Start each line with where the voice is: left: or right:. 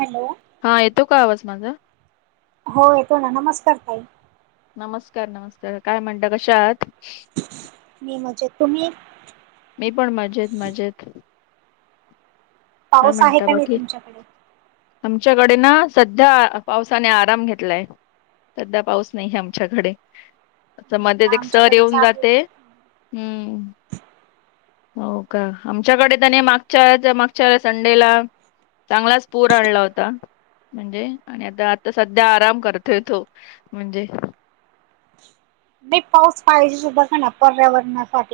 right: Hello
left: हा येतो का आवाज माझा?
right: हो येतो ना, नमस्कार ताई.
left: नमस्कार नमस्कार, काय म्हणता कशा आहात?
right: मी मजेत, तुम्ही?
left: मी पण मजेत, मजेत. काय
right: पाऊस आहे
left: म्हणता
right: का नाही
left: बाकी?
right: तुमच्याकडे
left: आमच्याकडे ना सध्या पावसाने आराम घेतलाय. सध्या पाऊस नाही आमच्याकडे अस
right: हो
left: मध्ये
right: का,
left: अध्ये एक सर
right: आमच्याकडे
left: येऊन
right: चालू आहे
left: जाते. हम्म हो का आमच्याकडे त्यानी मागच्यावेळेचया माग संडे ला चांगलाच पूर आणला होता. म्हणजे आणि आता आता सध्या आराम करतोय तो म्हणजे
right: नाही पाऊस पाहिजे सुद्धा का ना पर्यावरणासाठ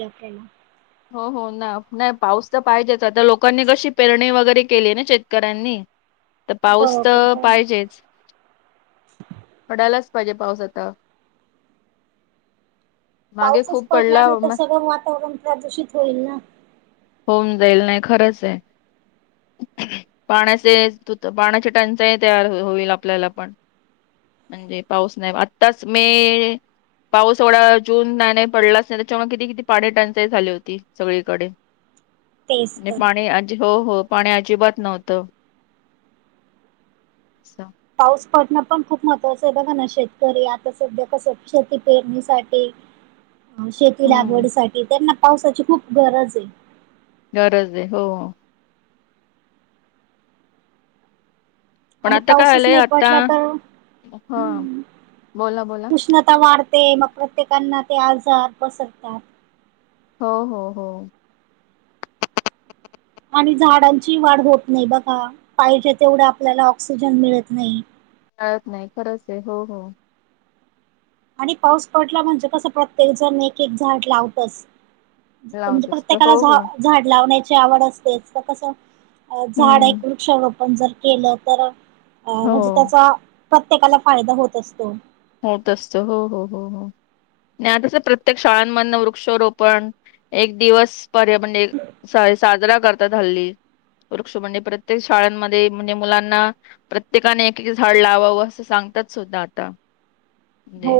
left: हो हो ना नाही पाऊस तर पाहिजेच आता लोकांनी कशी पेरणी वगैरे केली आहे ना शेतकऱ्यांनी. तर पाऊस
right: बरोबर
left: तर
right: हो
left: पाहिजेच. पडायलाच पाहिजे पाऊस आता. मागे
right: पाऊसच
left: खूप
right: पडला नाही तर
left: मस्त
right: सगळं वातावरण प्रदूषित होईल ना.
left: होऊन जाईल नाही खरंचय. पाण्याचे त पाण्याची टंचा तयार होईल आपल्याला पण म्हणजे पाऊस नाही आत्ताच मे पाऊस एवढा जून नाही नाही पडलाच नाही त्याच्यामुळे किती किती पाणी टंचाई झाली होती सगळीकडे‌.
right: तेच
left: आणि
right: तर
left: पाणी अजी हो हो पाणी अजिबात नव्हतं. असं.
right: पाऊस पडणं पण खूप महत्त्वाचं आहे बघा ना शेतकरी आता सध्या कसं शेती पेरणीसाठी
left: [inaudible]
right: शेती
left: हम्म
right: लागवडीसाठीठी त्यांना पावसाची खूप गरज आहे.
left: गरज आहे हो. पण
right: आणि
left: आता काय
right: पाऊसच
left: आलंय
right: नाही
left: आता
right: पडला तर
left: हा
right: हम्म
left: बोला बोला
right: उष्णता वाढते मग प्रत्येकांना ते आजार पसरतात.
left: हो हो हो
right: आणि झाडांची वाढ होत नाही बघा पाहिजे तेवढे आपल्याला ऑक्सिजन मिळत नाही.
left: कळत नाही खरंचय हो हो
right: आणि पाऊस पडला म्हणजे कसं प्रत्येक जण एक एक झाड लावतच. म्हणजे
left: लावत असत
right: प्रत्येकाला
left: हो
right: ज
left: हो
right: झाड लावण्याची आवड असतेच तर कस झाड
left: हम्म
right: एक वृक्षोप आपण जर केलं तर म्हणजे
left: हो
right: त्याचा प्रत्येकाला फायदा होत असतो.
left: होत असत हो हो हो हो. नाही आताच प्रत्येक शाळांमधन वृक्षारोपण एक दिवस पर्या म्हण साजरा करतात हल्ली. वृक्ष म्हणजे प्रत्येक शाळांमध्ये म्हणजे मुलांना प्रत्येकाने एक- एक झाड लावावं असं सांगतात सुद्धा आता. म्हणजे,
right: हो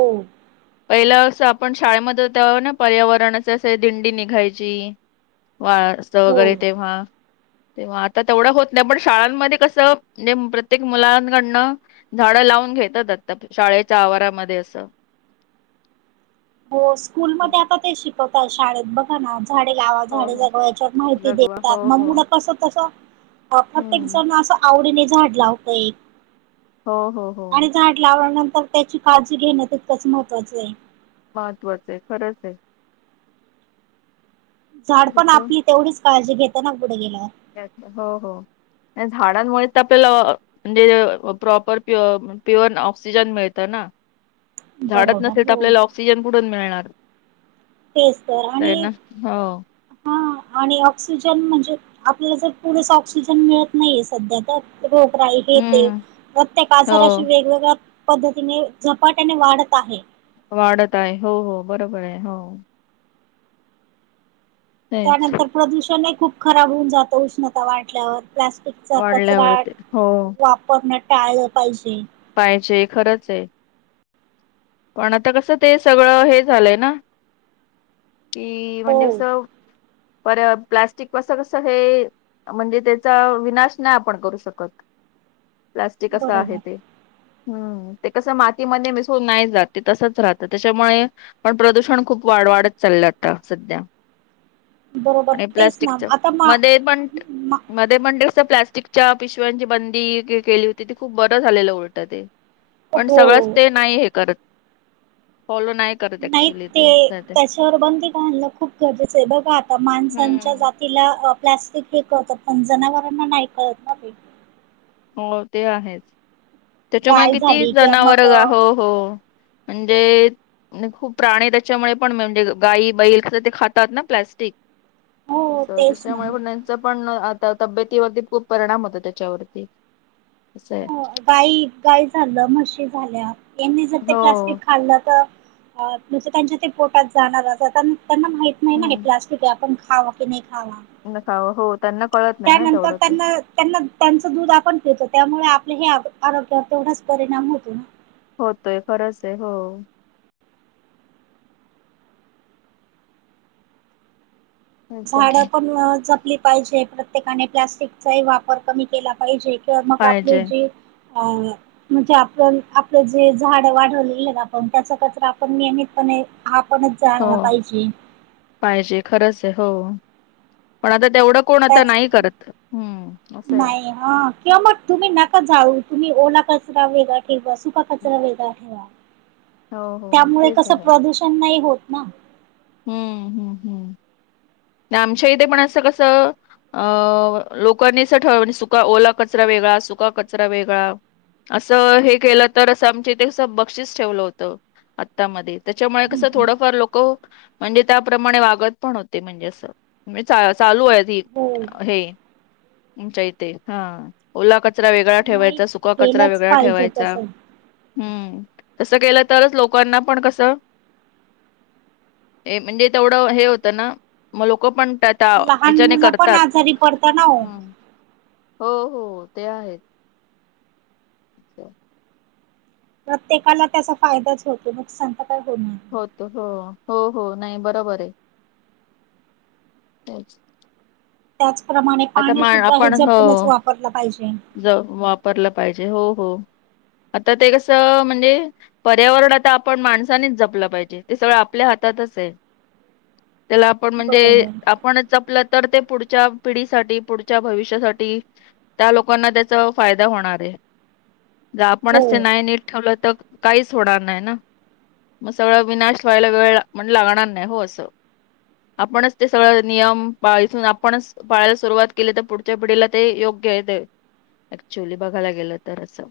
left: पहिलं असं आपण शाळेमध्ये होतो त्यावेळे ना पर्यावरणाच अस दिंडी निघायची. वास्त
right: हो.
left: वगैरे तेव्हा. तेव्हा आता तेवढं होत नाही पण शाळांमध्ये कसं म्हणजे प्रत्येक मुलांकडनं झाडं लावून घेतात आता शाळेच्या आवारामध्ये असं.
right: हो स्कूलमध्ये आता ते शिकवत‌ आहेत शाळेत बघा ना झाडे लावा
left: हो
right: झाडे
left: हो
right: जगवा याच्यावर माहिती
left: जगवा हो
right: देतात मग
left: हो
right: मुल तसं -तस प्रत्येक
left: हम्म.
right: जण असं आवडीने झाड लावतय.
left: हो, हो, हो.
right: आणि झाड लावल्यानंतर त्याची काळजी घेणं तितकंच महत्वाचये.
left: महत्त्वाचं आहे खरंच आहे.
right: झाड
left: तर
right: पण
left: कसं
right: आपली तेवढीच काळजी घेताना पुढे गेल्यावर.
left: [inaudible] हो -हो आणि झाडांमुळे तर आपल्याला अ म्हणजे प्रॉपर प्युअ- प्युअर ऑक्सिजन मिळतं ना. झाडत
right: बरोबर
left: नसेल तर
right: हो
left: आपल्याला ऑक्सिजन पुढून मिळणार?
right: तेच तर
left: आहे
right: आणि
left: ना. हो.
right: हा आणि ऑक्सिजन म्हणजे आपल्याला जर पुरेसा ऑक्सिजन मिळत नाहीये सध्या तर. रोगराई हे ते
left: हम्म.
right: प्रत्येक आजाराशी
left: हो.
right: वेगवेगळ्या पद्धतीने झपाट्याने वाढत आहे.
left: वाढत आहे हो- हो बरोबर आहे, हो. तेच
right: त्यानंतर प्रदूषणय खूप खराब होऊन जातं उष्णता वाढल्यावर. प्लास्टिकचा कचरा
left: वाढल्यावर ते हो.
right: वापरण टाळलं पाहिजे.
left: पाहिजे खरंचये. पण आता कसं ते सगळं हे झालंय ना कि म्हणजे
right: हो
left: अस पर- प्लास्टिक पास कस हे म्हणजे त्याचा विनाश नाही आपण करू शकत. प्लास्टिक असं आहे
right: बरोबर
left: ते, हम्म ते कसं मातीमध्ये मिसळून नाही जात. ते तसच राहतं त्याच्यामुळे पण प्रदूषण खूप वाढ- वाढत चाललं आता सध्या.
right: बरोबर
left: आणि
right: तेच
left: प्लास्टिक
right: ना
left: च
right: आता मा
left: मध्ये पण
right: मा
left: म डे -मंडे असं प्लास्टिकच्या पिशव्यांची बंदी केली होती ती खूप बरं झालेलं उलटं ते. पण
right: हो
left: सगळंच ते नाही हे करत फॉलो नाही करत
right: नाही
left: ऍक्च्युली
right: ते
left: सध्या.
right: त्याच्यावर बंदी घालण खूप गरजेचं आहे बघा आता माणसांच्या
left: हम्म
right: जात तिला प्लास्टिक फेकवत पण जनावरांना नाही कळत ना ते.
left: हो ते आहेच त्याच्यामुळे
right: गाय
left: किती
right: झाली किंवा
left: जनावर
right: मग अ,
left: गाहो हो म्हणजे खूप प्राणी त्याच्यामुळे पण म्हणजे गायी, बैल कस ते खातात ना प्लॅस्टिक.
right: हो
left: असं
right: तेच ना
left: तेशामुळे पण तेच पण आता तब्येतीवरती खूप परिणाम होत त्याच्यावरती. असाय.
right: हो गाई- गाय झालं म्हशी झाल्या यांनी जर ते प्लास्टिक
left: हो.
right: खाल्लं तर नुसत त्यांच्या ते पोटात जाणार अस त्या- त्यांना माहीत नाही
left: हो.
right: ते प्लास्टिक आहे आपण खावा की नाही खावा?
left: नका हो त्यांना कळत नाही ना
right: त्यानंतर
left: तेवढं ते.
right: त्यांना त्यांना- त्यांच दूध आपण पितो त्यामुळे आपल्या हे आ-आरोग्यावर तेवढाच परिणाम होतो ना.
left: होतोय खरंच आहे हो. तेच
right: झाडं
left: आहे
right: पण जपली पाहिजे, प्रत्येकाने प्लास्टिकचाही वापर कमी केला पाहिजे. तर मग आपली
left: पाहिजे
right: जी अ म्हणजे आपण आपलं जे झाड वाढवलेले आपण त्याचा कचरा आपण नियमितपणे आपणच
left: हो
right: जाळला पाहिजे
left: पाहिजे खरंच आहे हो पण आता तेवढं कोण तर
right: त्याच
left: नाही करत हम्म असं आहे
right: ह किंवा मग तुम्ही नका जाळु तुम्ही ओला कचरा वेगळा सुका कचरा वेगळा ठेवा
left: हो हो
right: त्यामुळे
left: तेच
right: कसं
left: आहे
right: प्रदूषण नाही होत ना
left: हम्म हम्म हम्म आमच्या इथे पण अस कसं अं लोकांनी अस ठव म्हणजे सुका ओला कचरा वेगळा सुका कचरा वेगळा असं हे केलं तर असं आमच्या इथे अस बक्षीस ठेवलं होतं आत्तामध्ये त्याच्यामुळे कसं थोडंफार लोक म्हणजे त्याप्रमाणे वागत पण होते म्हणजे असं म्हणजे चालू आहे
right: हो
left: ते तुमच्या इथे हा ओला कचरा वेगळा
right: नाही
left: ठेवायचा सुका कचरा
right: केलंच
left: वेगळा
right: पाहिजे
left: ठेवायचा
right: तसं
left: हम्म तसं केलं तरच लोकांना पण कसं हे म्हणजे तेवढं हे होतं ना मग लोकं पण त्यात
right: लहान
left: याच्याने
right: मुलं पण
left: करतात
right: आजारी पडत ना
left: [unintelligible]
right: हो
left: हो हो ते आहेत [unintelligible]
right: प्रत्येकाला त्याचा फायदाच होतो नुकसान तर काय होत नाही
left: होत हो हो हो नाही बरोबर आहे
right: त्याचप्रमाणे
left: आता
right: पाणी
left: मा
right: सुद्धा हे
left: आपण हो
right: जपूनच वापरलं पाहिजे
left: वापरलं पाहिजे हो हो आता ते कसं म्हणजे पर्यावरण आता आपण माणसानीच जपलं पाहिजे ते सगळं आपल्या हातातच हे त्याला आपण म्हणजे
right: बरोबर
left: आपणच जपलं तर ते पुढच्या पिढीसाठी पुढच्या भविष्यासाठी त्या लोकांना त्याचा फायदा होणार आहे ज आपण
right: हो
left: असं नाही नीट ठेवलं तर काहीच होणार नाही ना मग सगळं विनाश व्हायला वेळ म्हण लागणार नाही हो असं आपणच ते सगळं नियम पाळायचं आपणच पाळायला सुरुवात केली तर पुढच्या पिढीला ते योग्य येते ऍक्च्युअली बघायला गेलं तर असं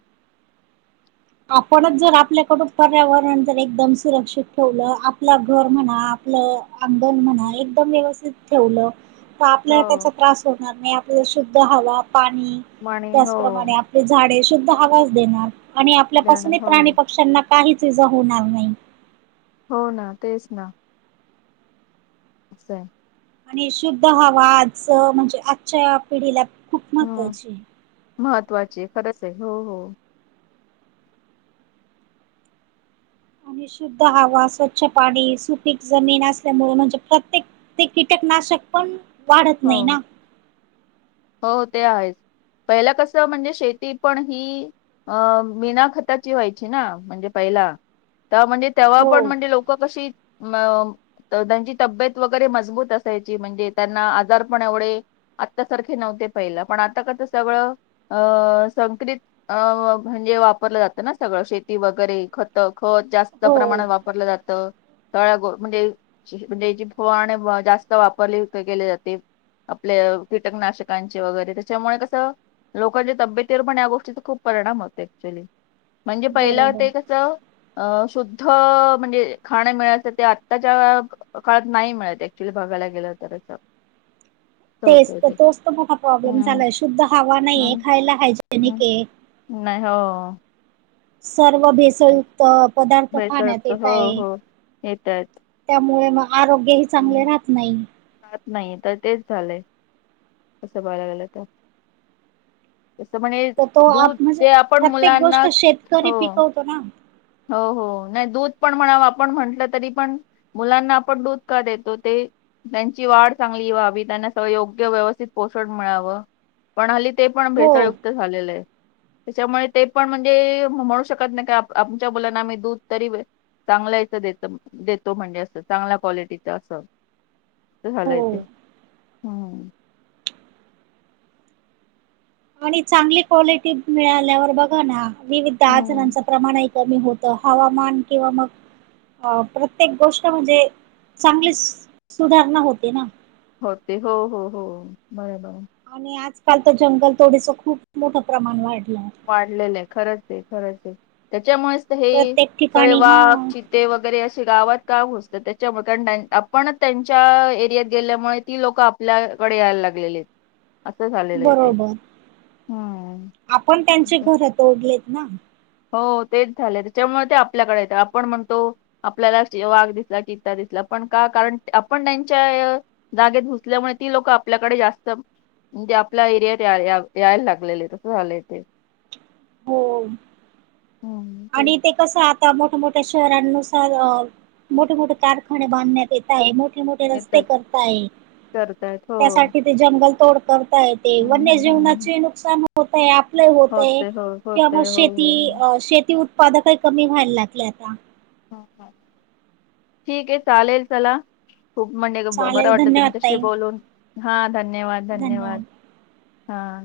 right: आपणच जर आपल्याकडून पर्यावरण जर एकदम सुरक्षित ठेवलं आपलं घर म्हणा आपलं अंगण म्हणा एकदम व्यवस्थित ठेवलं तर आपल्या
left: हो
right: त्याचा त्रास होणार नाही शुद्ध हवा पाणी
left: म्हणे हो
right: त्याचप्रमाणे झाडे शुद्ध हवाच देणार आणि
left: जाण
right: आपल्यापासूनही
left: हो
right: प्राणी पक्ष्यांना काहीच इजा होणार नाही
left: हो ना तेच ना [unintelligible]
right: आणि शुद्ध हवा आज म्हणजे आजच्या पिढीला खूप
left: ह
right: महत्त्वाची
left: महत्त्वाची खरंच आहे हो हो
right: आणि शुद्ध हवा स्वच्छ पाणी सुपीक जमीन असल्यामुळे म्हणजे प्रत्येक. ते कीटकनाशक पण वाढत
left: हो
right: नाही ना.
left: हो ते आहेच पहिलं कस म्हणजे शेती पण ही. अ बना खताची व्हायची ना म्हणजे पहिला तर म्हणजे. तेव्हा पण
right: हो
left: म्हणजे लोकं कशी तर त्यांची तब्येत वगैरे मजबूत असायची म्हणजे त्यांना आजार पण एवढे आता तर ते नव्हते पहिला पण आता का ते सगळं अ संकरित अ म्हणजे वापरलं जातं ना सगळं शेती वगैरे खत त खत जास्त
right: हो
left: प्रमाणात वापरलं जातं. तळ गो म्हणजे याची फवारणी जास्त वापरली केली जाते. आपल्या कीटकनाशकांचे वगैरे त्याच्यामुळे कसं लोकांच्या तब्येती वर पण या गोष्टीच खूप परिणाम होते ऍक्च्युली. म्हणजे पहिला वाट
right: बरोबर
left: ते कसं. अ शुद्ध म्हणजे खाण मिळायचं ते आत्ताच्या काळत नाही मिळत ऍक्च्युली बघायला गेलं खर तरं.
right: तेच तोच तर मोठा प्रॉब्लेम
left: हम्म
right: झालाय शुद्ध हवा नाहीये
left: हम्म
right: खायला
left: हम्म
right: हायजेनिक हे.
left: नाही हो.
right: सर्व भेसळयुक्त पदार्थ
left: भेसळ
right: खाण्यात
left: युक्त.
right: येत
left: हो
right: आहे.
left: हो येत आहेत
right: त्यामुळे मग आरोग्यही चांगले
left: हम्म.
right: राहत नाही.
left: नाही तर तेच झालंय असं बघायला गेलं तर. तसं पण हे
right: तर तो
left: दूध
right: आप म्हणजे
left: जे आपण मुलांना हो.
right: हो ना.
left: हो हो नाही दूध पण म्हणाव आपण म्हटलं तरी पण. मुलांना आपण दूध का देतो ते. त्यांची वाढ चांगली व्हावी त्यांना स योग्य व्यवस्थित पोषण मिळावं. पण हल्ली ते पण
right: हो
left: भेसळयुक्त. झालेलं आहे त्याच्यामुळे ते पण म्हणजे म्हणू शकत नाही का आप आमच्या मुलांना आम्ही दूध तरी चांगल्या इथं देत देतो म्हणजे असं चांगल्या क्वालिटीच असं. झाला
right: हो
left: ते. हम्म
right: आणि चांगली क्वालिटी मिळाल्यावर बघा ना विविध
left: हम्म
right: आजारांच प्रमाण कमी होत हवामान किंवा मग अ प्रत्येक गोष्ट म्हणजे चांगली सुधारणा होते ना.
left: होते हो हो हो बरं बरं.
right: आणि आजकाल तर जंगल तोडीच खूप मोठं प्रमाण वाढलयं.
left: वाढलेलं आहे खरच हे खरच हे त्याच्यामुळेच हे
right: प्रत्येक
left: सगळे
right: ठिकाणी हा
left: वाघ ची ते वगैरे असे गावात का घुसतात त्याच्यामुळे कारण आपण त्यांच्या एरियात गेल्यामुळे ती लोक आप आपल्याकडे यायला लागलेले आहेत असं झालेलं आहे ते
right: बरोबर
left: हम्म.
right: आपण त्यांचे घर तोडलेत ना.
left: हो तेच झालंय त्याच्यामुळे ते आपल्याकडे येत आपण म्हणतो आपल्याला वाघ दिसला, चित्ता दिसला पण का कारण आपण त्यांच्या अ जागेत घुसल्यामुळे ती लोक आपल्याकडे जास्त म्हणजे आपल्या एरियात याय यायला लागलेले आहेत तसं झालंय ते.
right: हो
left: हम्म तेच
right: आणि ते कसं आता मोठ्या मोठ्या शहरांनुसार
left: हम्म,
right: मोठ मोठे कारखाने बांधण्यात येत मोठे मोठे रस्ते
left: येतच
right: करता हे
left: करतायत हो
right: त्यासाठी ते जंगल तोड करता हे ते
left: हम्म,
right: वन्य
left: हम्म, हम्म.
right: जीवनाचे नुकसान होतय आपलं होत हे
left: होते हो
right: त्यामुळ
left: होते हो
right: शेती
left: हो हो.
right: अ शे उत्पादकही कमी व्हायला लागले आता.
left: हा हा ठीक हे चालेल चला खूप म्हणजे बरं
right: चालेल
left: वाटलं
right: धन्यवाद
left: तुमच्याशी
right: ताई
left: बोलून. हा. धन्यवाद! धन्यवाद! हा.